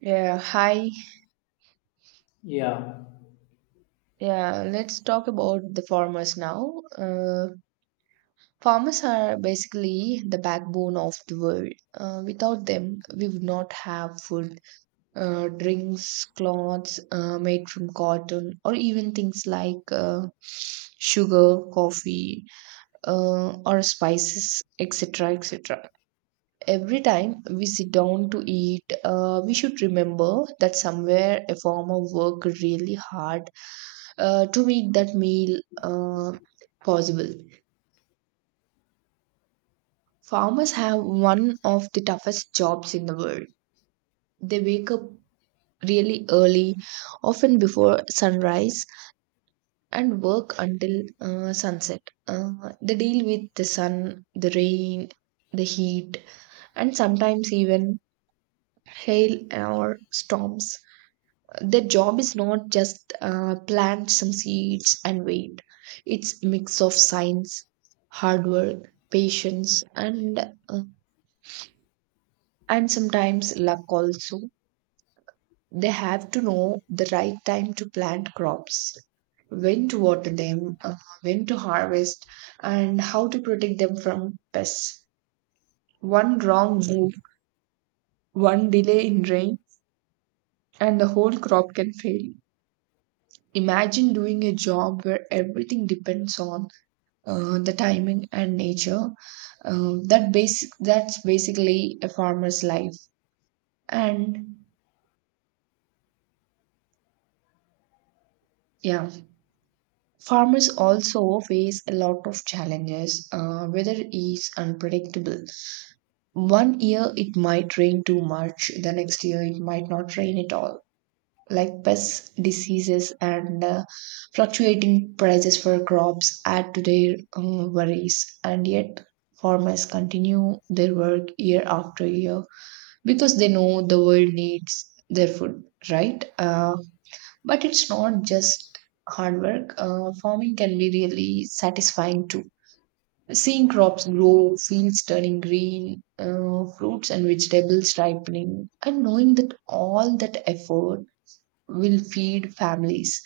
Yeah, hi. Yeah, Yeah, let's talk about the farmers now. Farmers are basically the backbone of the world. Without them, we would not have food, drinks, clothes made from cotton, or even things like sugar, coffee, or spices, etc., etc. Every time we sit down to eat, we should remember that somewhere a farmer worked really hard to make that meal possible. Farmers have one of the toughest jobs in the world. They wake up really early, often before sunrise, and work until sunset. They deal with the sun, the rain, the heat, and sometimes even hail or storms. Their job is not just plant some seeds and wait. It's mix of science, hard work, patience, uh, and sometimes luck also. They have to know the right time to plant crops, when to water them, when to harvest, and how to protect them from pests. One wrong move, one delay in rain, and the whole crop can fail. Imagine doing a job where everything depends on the timing and nature. That's basically a farmer's life. And yeah, farmers also face a lot of challenges. Weather is unpredictable. One year it might rain too much, the next year it might not rain at all. Like, pests, diseases, and fluctuating prices for crops add to their worries. And yet, farmers continue their work year after year because they know the world needs their food, right? But it's not just hard work. Farming can be really satisfying too. Seeing crops grow, fields turning green, fruits and vegetables ripening, and knowing that all that effort will feed families.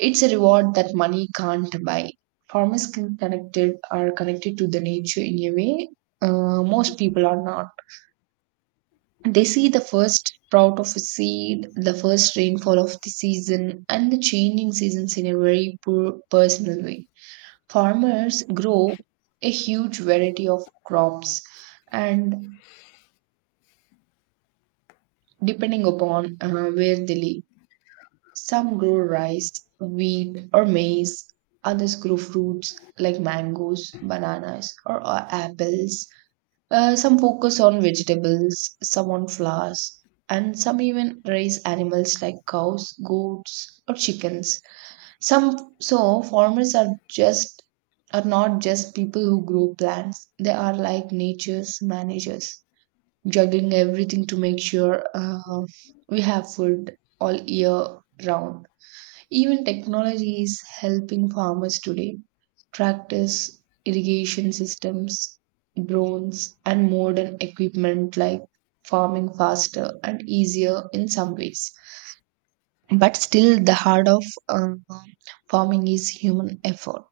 It's a reward that money can't buy. Farmers can connected are connected to the nature in a way most people are not. They see the first sprout of a seed, the first rainfall of the season, and the changing seasons in a very personal way. Farmers grow a huge variety of crops and depending upon where they live. Some grow rice, wheat, or maize. Others grow fruits like mangoes, bananas, or apples. Some focus on vegetables, some on flowers, and some even raise animals like cows, goats, or chickens. Some so farmers are not just people who grow plants. They are like nature's managers, juggling everything to make sure we have food all year round. Even technology is helping farmers today. Tractors, irrigation systems, drones, and modern equipment like farming faster and easier in some ways. But still, the heart of farming is human effort.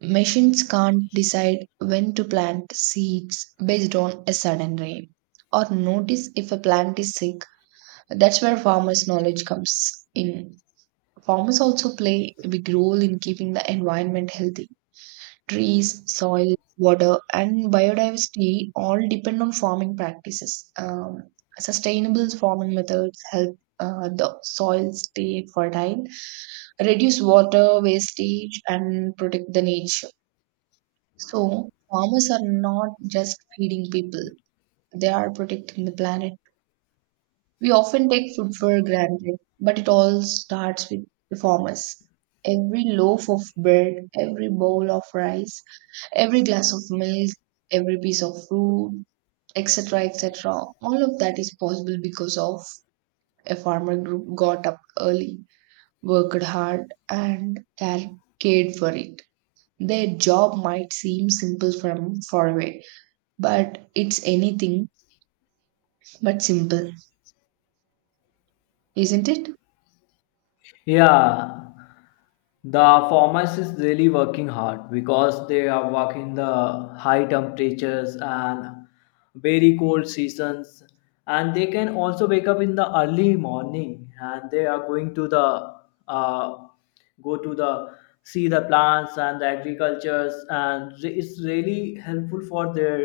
Machines can't decide when to plant seeds based on a sudden rain or notice if a plant is sick. That's where farmers' knowledge comes in. Farmers also play a big role in keeping the environment healthy. Trees, soil, water, and biodiversity all depend on farming practices. Sustainable farming methods help the soil stay fertile, reduce water wastage, and protect the nature. So, farmers are not just feeding people, they are protecting the planet. We often take food for granted, but it all starts with the farmers. Every loaf of bread, every bowl of rice, every glass of milk, every piece of fruit, etc., etc. All of that is possible because of a farmer group got up early, worked hard, and cared for it. Their job might seem simple from far away, but it's anything but simple, isn't it? yeah, the farmers is really working hard because they are working the high temperatures and very cold seasons, and they can also wake up in the early morning and they are going to the uh, go to the see the plants and the agricultures and it's really helpful for their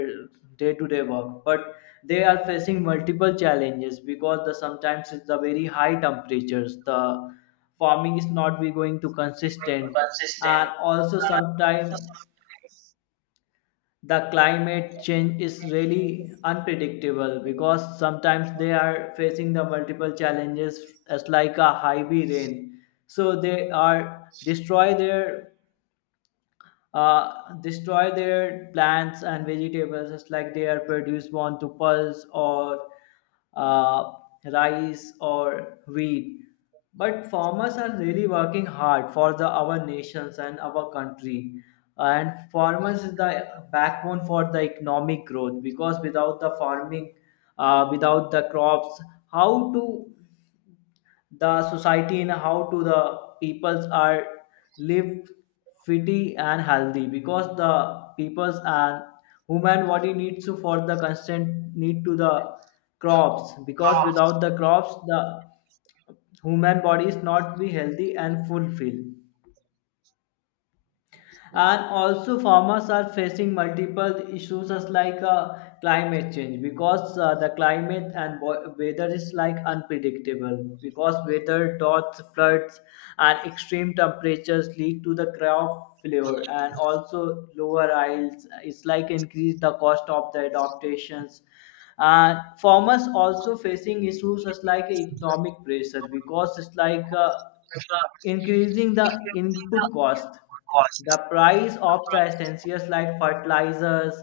day-to-day work, but they are facing multiple challenges because the sometimes it's the very high temperatures, the farming is not be going to consistent. And also sometimes the climate change is really unpredictable because sometimes they are facing the multiple challenges as like a heavy rain, so they are destroy their uh, destroy their plants and vegetables just like they are produced on to pulse or uh, rice or wheat. But farmers are really working hard for the our nations and our country, and farmers is the backbone for the economic growth because without the farming, without the crops, how to the society and how to the peoples are live fitty and healthy? Because the peoples and human body needs to for the constant need to the crops, because without the crops the human body is not be healthy and fulfilled. And also farmers are facing multiple issues as like climate change because the climate and weather is like unpredictable, because weather, droughts, floods and extreme temperatures lead to the crop failure, and also lower yields. It's like increase the cost of the adaptations. And farmers also facing issues as like economic pressure because it's like increasing the input cost. The price of the essentials like fertilizers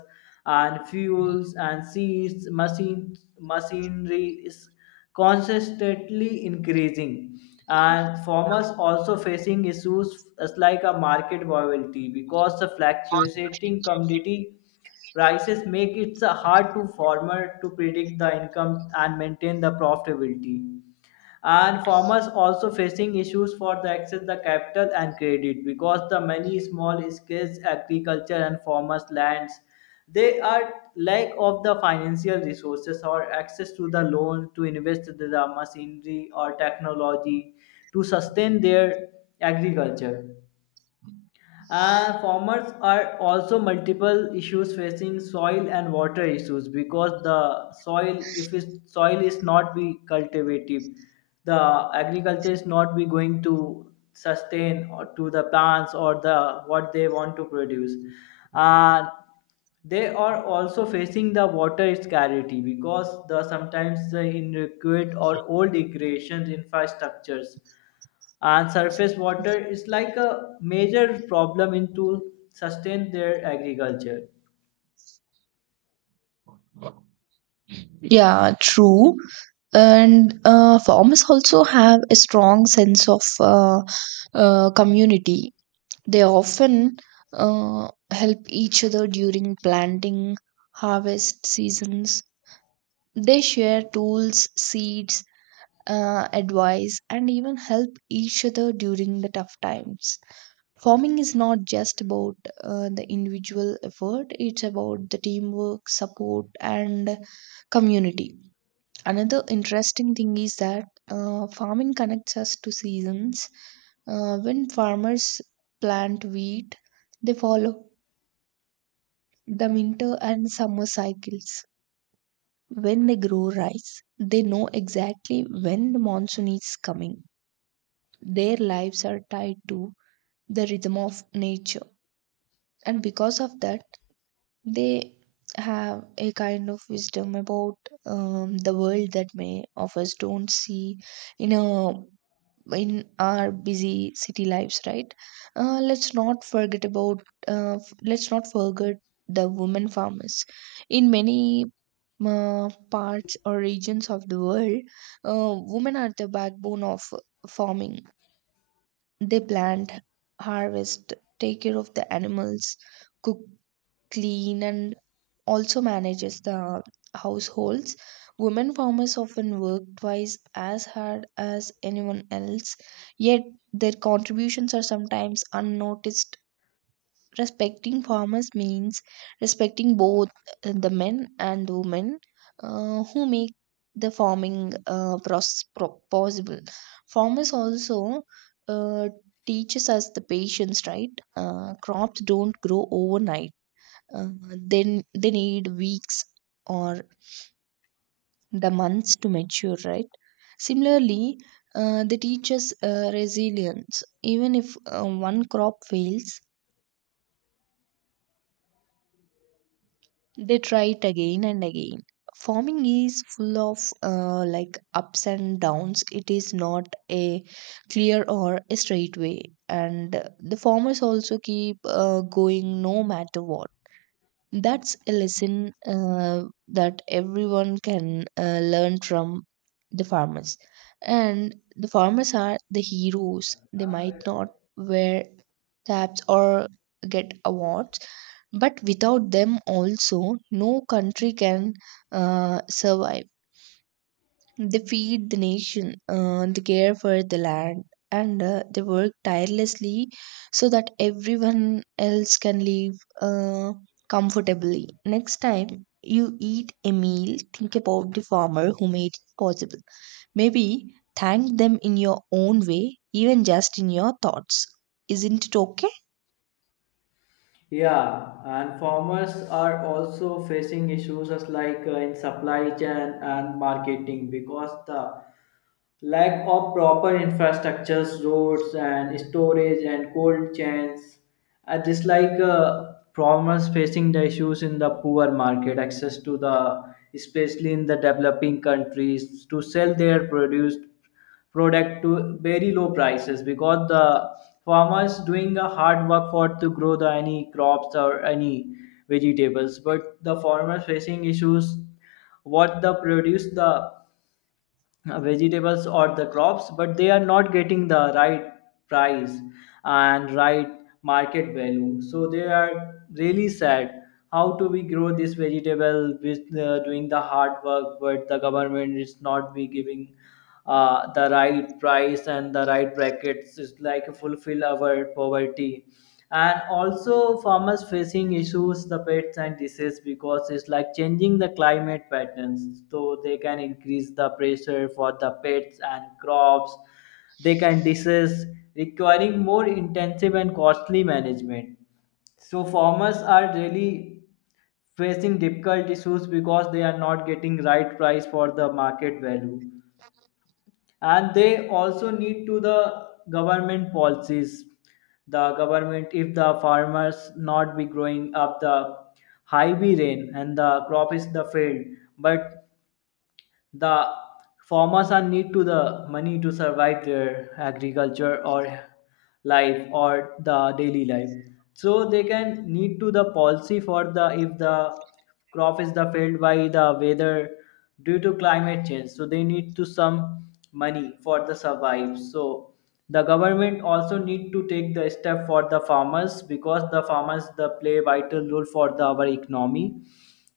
and fuels and seeds, machinery is consistently increasing. And farmers also facing issues as like a market volatility because the fluctuating commodity prices make it hard to farmer to predict the income and maintain the profitability. And farmers also facing issues for the access the capital and credit because the many small scale agriculture and farmers lands they are lack of the financial resources or access to the loan to invest the machinery or technology to sustain their agriculture. Farmers are also multiple issues facing soil and water issues because the soil, if is soil is not be cultivative, the agriculture is not be going to sustain or to the plants or the what they want to produce. Uh, they are also facing the water scarcity because the sometimes the inadequate or old irrigation infrastructures and surface water is like a major problem in to sustain their agriculture. Yeah, true. And farmers also have a strong sense of community. They often help each other during planting, harvest seasons. They share tools, seeds, advice, and even help each other during the tough times. Farming is not just about the individual effort. It's about the teamwork, support, and community. Another interesting thing is that farming connects us to seasons. When farmers plant wheat, they follow the winter and summer cycles. When they grow rice, they know exactly when the monsoon is coming. Their lives are tied to the rhythm of nature, and because of that, they have a kind of wisdom about the world that may of us don't see in a in our busy city lives, right? Uh, let's not forget about uh, f- let's not forget the women farmers in many parts or regions of the world. Women are the backbone of farming. They plant, harvest, take care of the animals, cook, clean, and also manages the households. Women farmers often work twice as hard as anyone else, yet their contributions are sometimes unnoticed. Respecting farmers means respecting both the men and women who make the farming process possible. Farmers also uh, teaches us the patience, right? Crops don't grow overnight. Then they need weeks or the months to mature, right? Similarly, they teach us resilience, even if one crop fails, they try it again and again. Farming is full of like ups and downs. It is not a clear or a straight way. And the farmers also keep going no matter what. That's a lesson that everyone can learn from the farmers. And the farmers are the heroes. They might not wear caps or get awards, but without them, also, no country can survive. They feed the nation, they care for the land, and they work tirelessly so that everyone else can live uh, comfortably. Next time you eat a meal, think about the farmer who made it possible. Maybe thank them in your own way, even just in your thoughts. Isn't it okay? Yeah, and farmers are also facing issues as like in supply chain and marketing because the lack of proper infrastructures, roads, and storage and cold chains. Just like farmers facing the issues in the poor market, access to the, especially in the developing countries, to sell their produced product to very low prices because the farmers doing a hard work for to grow the any crops or any vegetables. But the farmers facing issues what the produce the vegetables or the crops, but they are not getting the right price and right market value, so they are really sad. How do we grow this vegetable with doing the hard work, but the government is not be giving the right price and the right brackets is like fulfill our poverty. And also farmers facing issues the pests and disease because it's like changing the climate patterns, so they can increase the pressure for the pests and crops they can disease, requiring more intensive and costly management. So farmers are really facing difficult issues because they are not getting right price for the market value, and they also need to the government policies. The government, if the farmers not be growing up the high be rain and the crop is the failed, but the farmers are need to the money to survive their agriculture or life or the daily life. So they can need to the policy for the, if the crop is the failed by the weather due to climate change, so they need to some money for the survive. So the government also need to take the step for the farmers because the farmers the play vital role for the, our economy.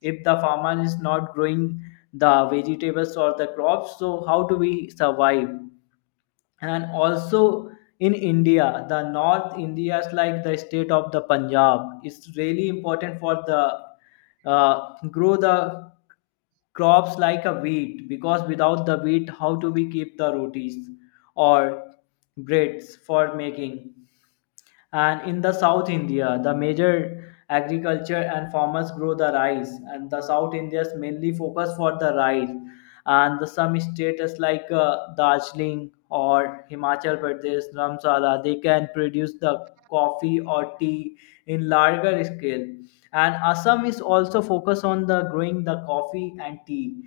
If the farmer is not growing the vegetables or the crops, so how do we survive? And also in India, the north India is like the state of the Punjab, it's really important for the grow the crops like a wheat, because without the wheat how do we keep the rotis or breads for making. And in the South India, the major agriculture and farmers grow the rice, and the South Indians mainly focus for the rice. And the some states like Darjeeling or Himachal Pradesh, Ramsala, they can produce the coffee or tea in larger scale. And Assam is also focused on the growing the coffee and tea.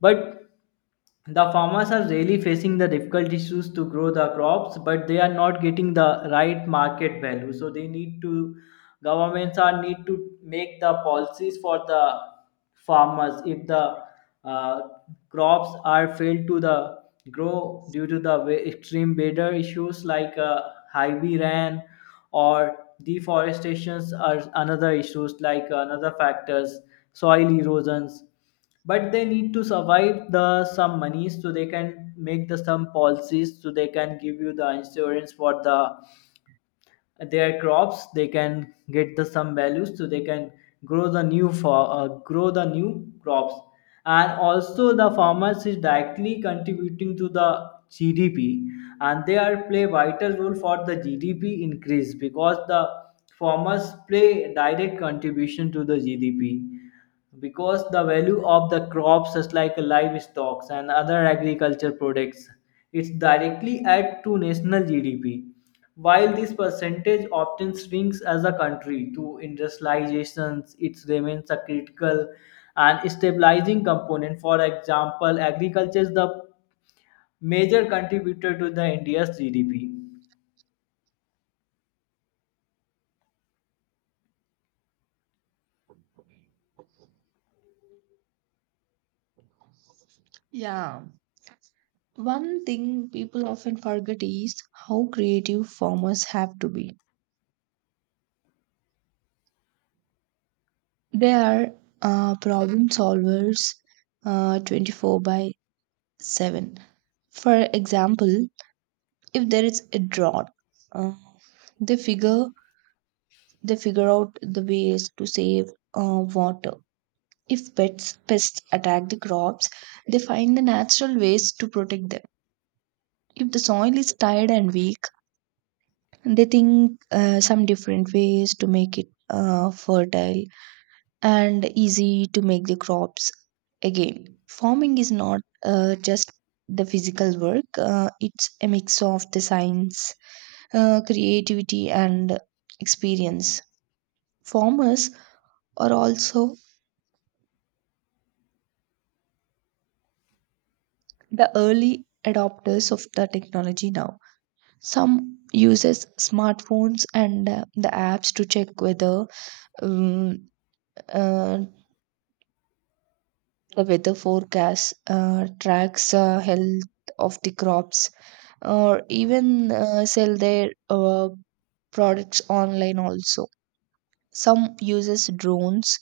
But the farmers are really facing the difficult issues to grow the crops, but they are not getting the right market value. So they need to governments are need to make the policies for the farmers. If the uh, crops are failed to the grow due to the extreme weather issues like heavy rain or deforestations are another issues like another factors, soil erosions. But they need to survive the some monies, so they can make the some policies, so they can give you the insurance for the their crops, they can get the some values, so they can grow the new for grow the new crops. And also the farmers is directly contributing to the GDP, and they are play vital role for the GDP increase because the farmers play direct contribution to the GDP because the value of the crops such like livestock and other agriculture products, it's directly add to national GDP. While this percentage often shrinks as a country to industrializations, it remains a critical and stabilizing component. For example, agriculture is the major contributor to the India's GDP. Yeah. One thing people often forget is how creative farmers have to be. They are problem solvers, 24 by 7. For example, if there is a drought, uh, they figure they figure out the ways to save water. If pests attack the crops, they find the natural ways to protect them. If the soil is tired and weak, they think some different ways to make it fertile. And easy to make the crops again. Farming is not just the physical work, it's a mix of the science, creativity, and experience. Farmers are also the early adopters of the technology now. Some uses smartphones and the apps to check weather, um, uh, the weather forecast, tracks health of the crops or even sell their products online also. Some uses drones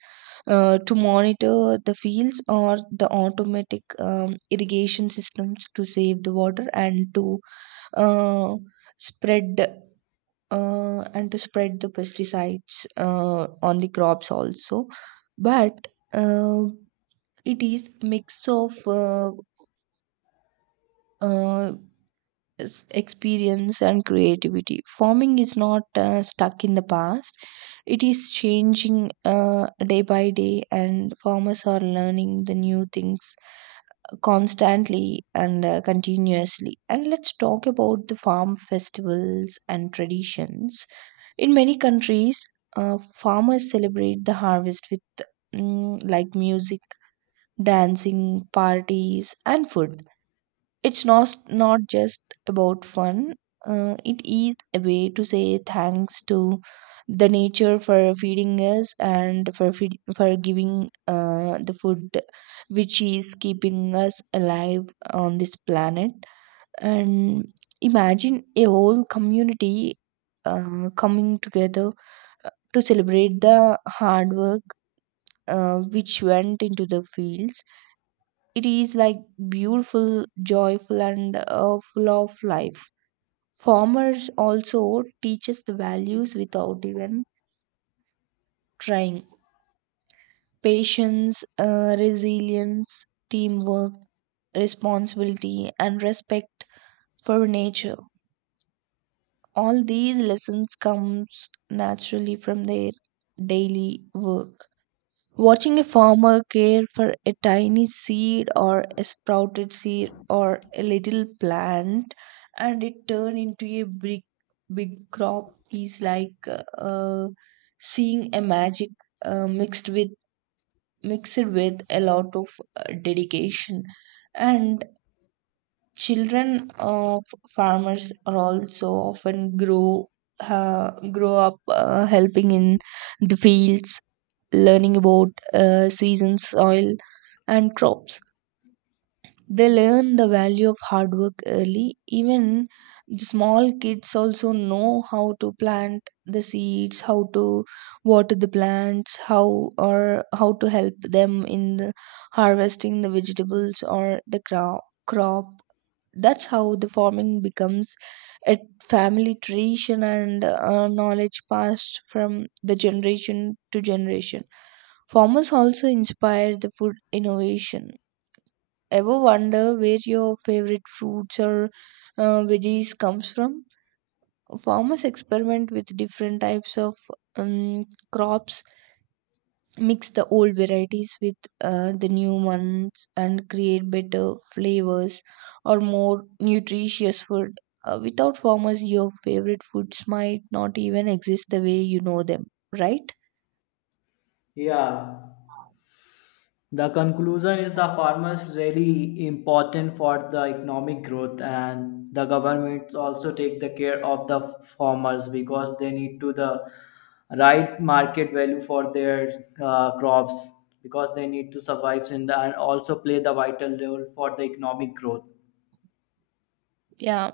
to monitor the fields or the automatic irrigation systems to save the water and uh, spread to spread the pesticides on the crops also. But it is mix of uh, experience and creativity. Farming is not stuck in the past, it is changing day by day, and farmers are learning the new things constantly and continuously. And let's talk about the farm festivals and traditions. In many countries, farmers celebrate the harvest with like music, dancing, parties, and food. It's not just about fun, it is a way to say thanks to the nature for feeding us and for giving the food which is keeping us alive on this planet. And imagine a whole community coming together to celebrate the hard work which went into the fields. It is like beautiful, joyful, and full of life. Farmers also teach us the values without even trying. Patience, resilience, teamwork, responsibility, and respect for nature. All these lessons comes naturally from their daily work. Watching a farmer care for a tiny seed or a sprouted seed or a little plant and it turn into a big crop is like uh, seeing a magic uh, mixed with mixed with a lot of dedication. And children of farmers are also often grow up helping in the fields, learning about seasons, soil, and crops. They learn the value of hard work early. Even the small kids also know how to plant the seeds, how to water the plants, how to help them in the harvesting the vegetables or the crop. That's how the farming becomes a family tradition and knowledge passed from the generation to generation. Farmers also inspire the food innovation. Ever wonder where your favorite fruits or veggies comes from? Farmers experiment with different types of um, crops, mix the old varieties with the new ones and create better flavors or more nutritious food. Without farmers, your favorite foods might not even exist the way you know them, right? Yeah, the conclusion is the farmers really important for the economic growth, and the governments also take the care of the farmers because they need to the right market value for their crops because they need to survive in the, and also play the vital role for the economic growth. Yeah,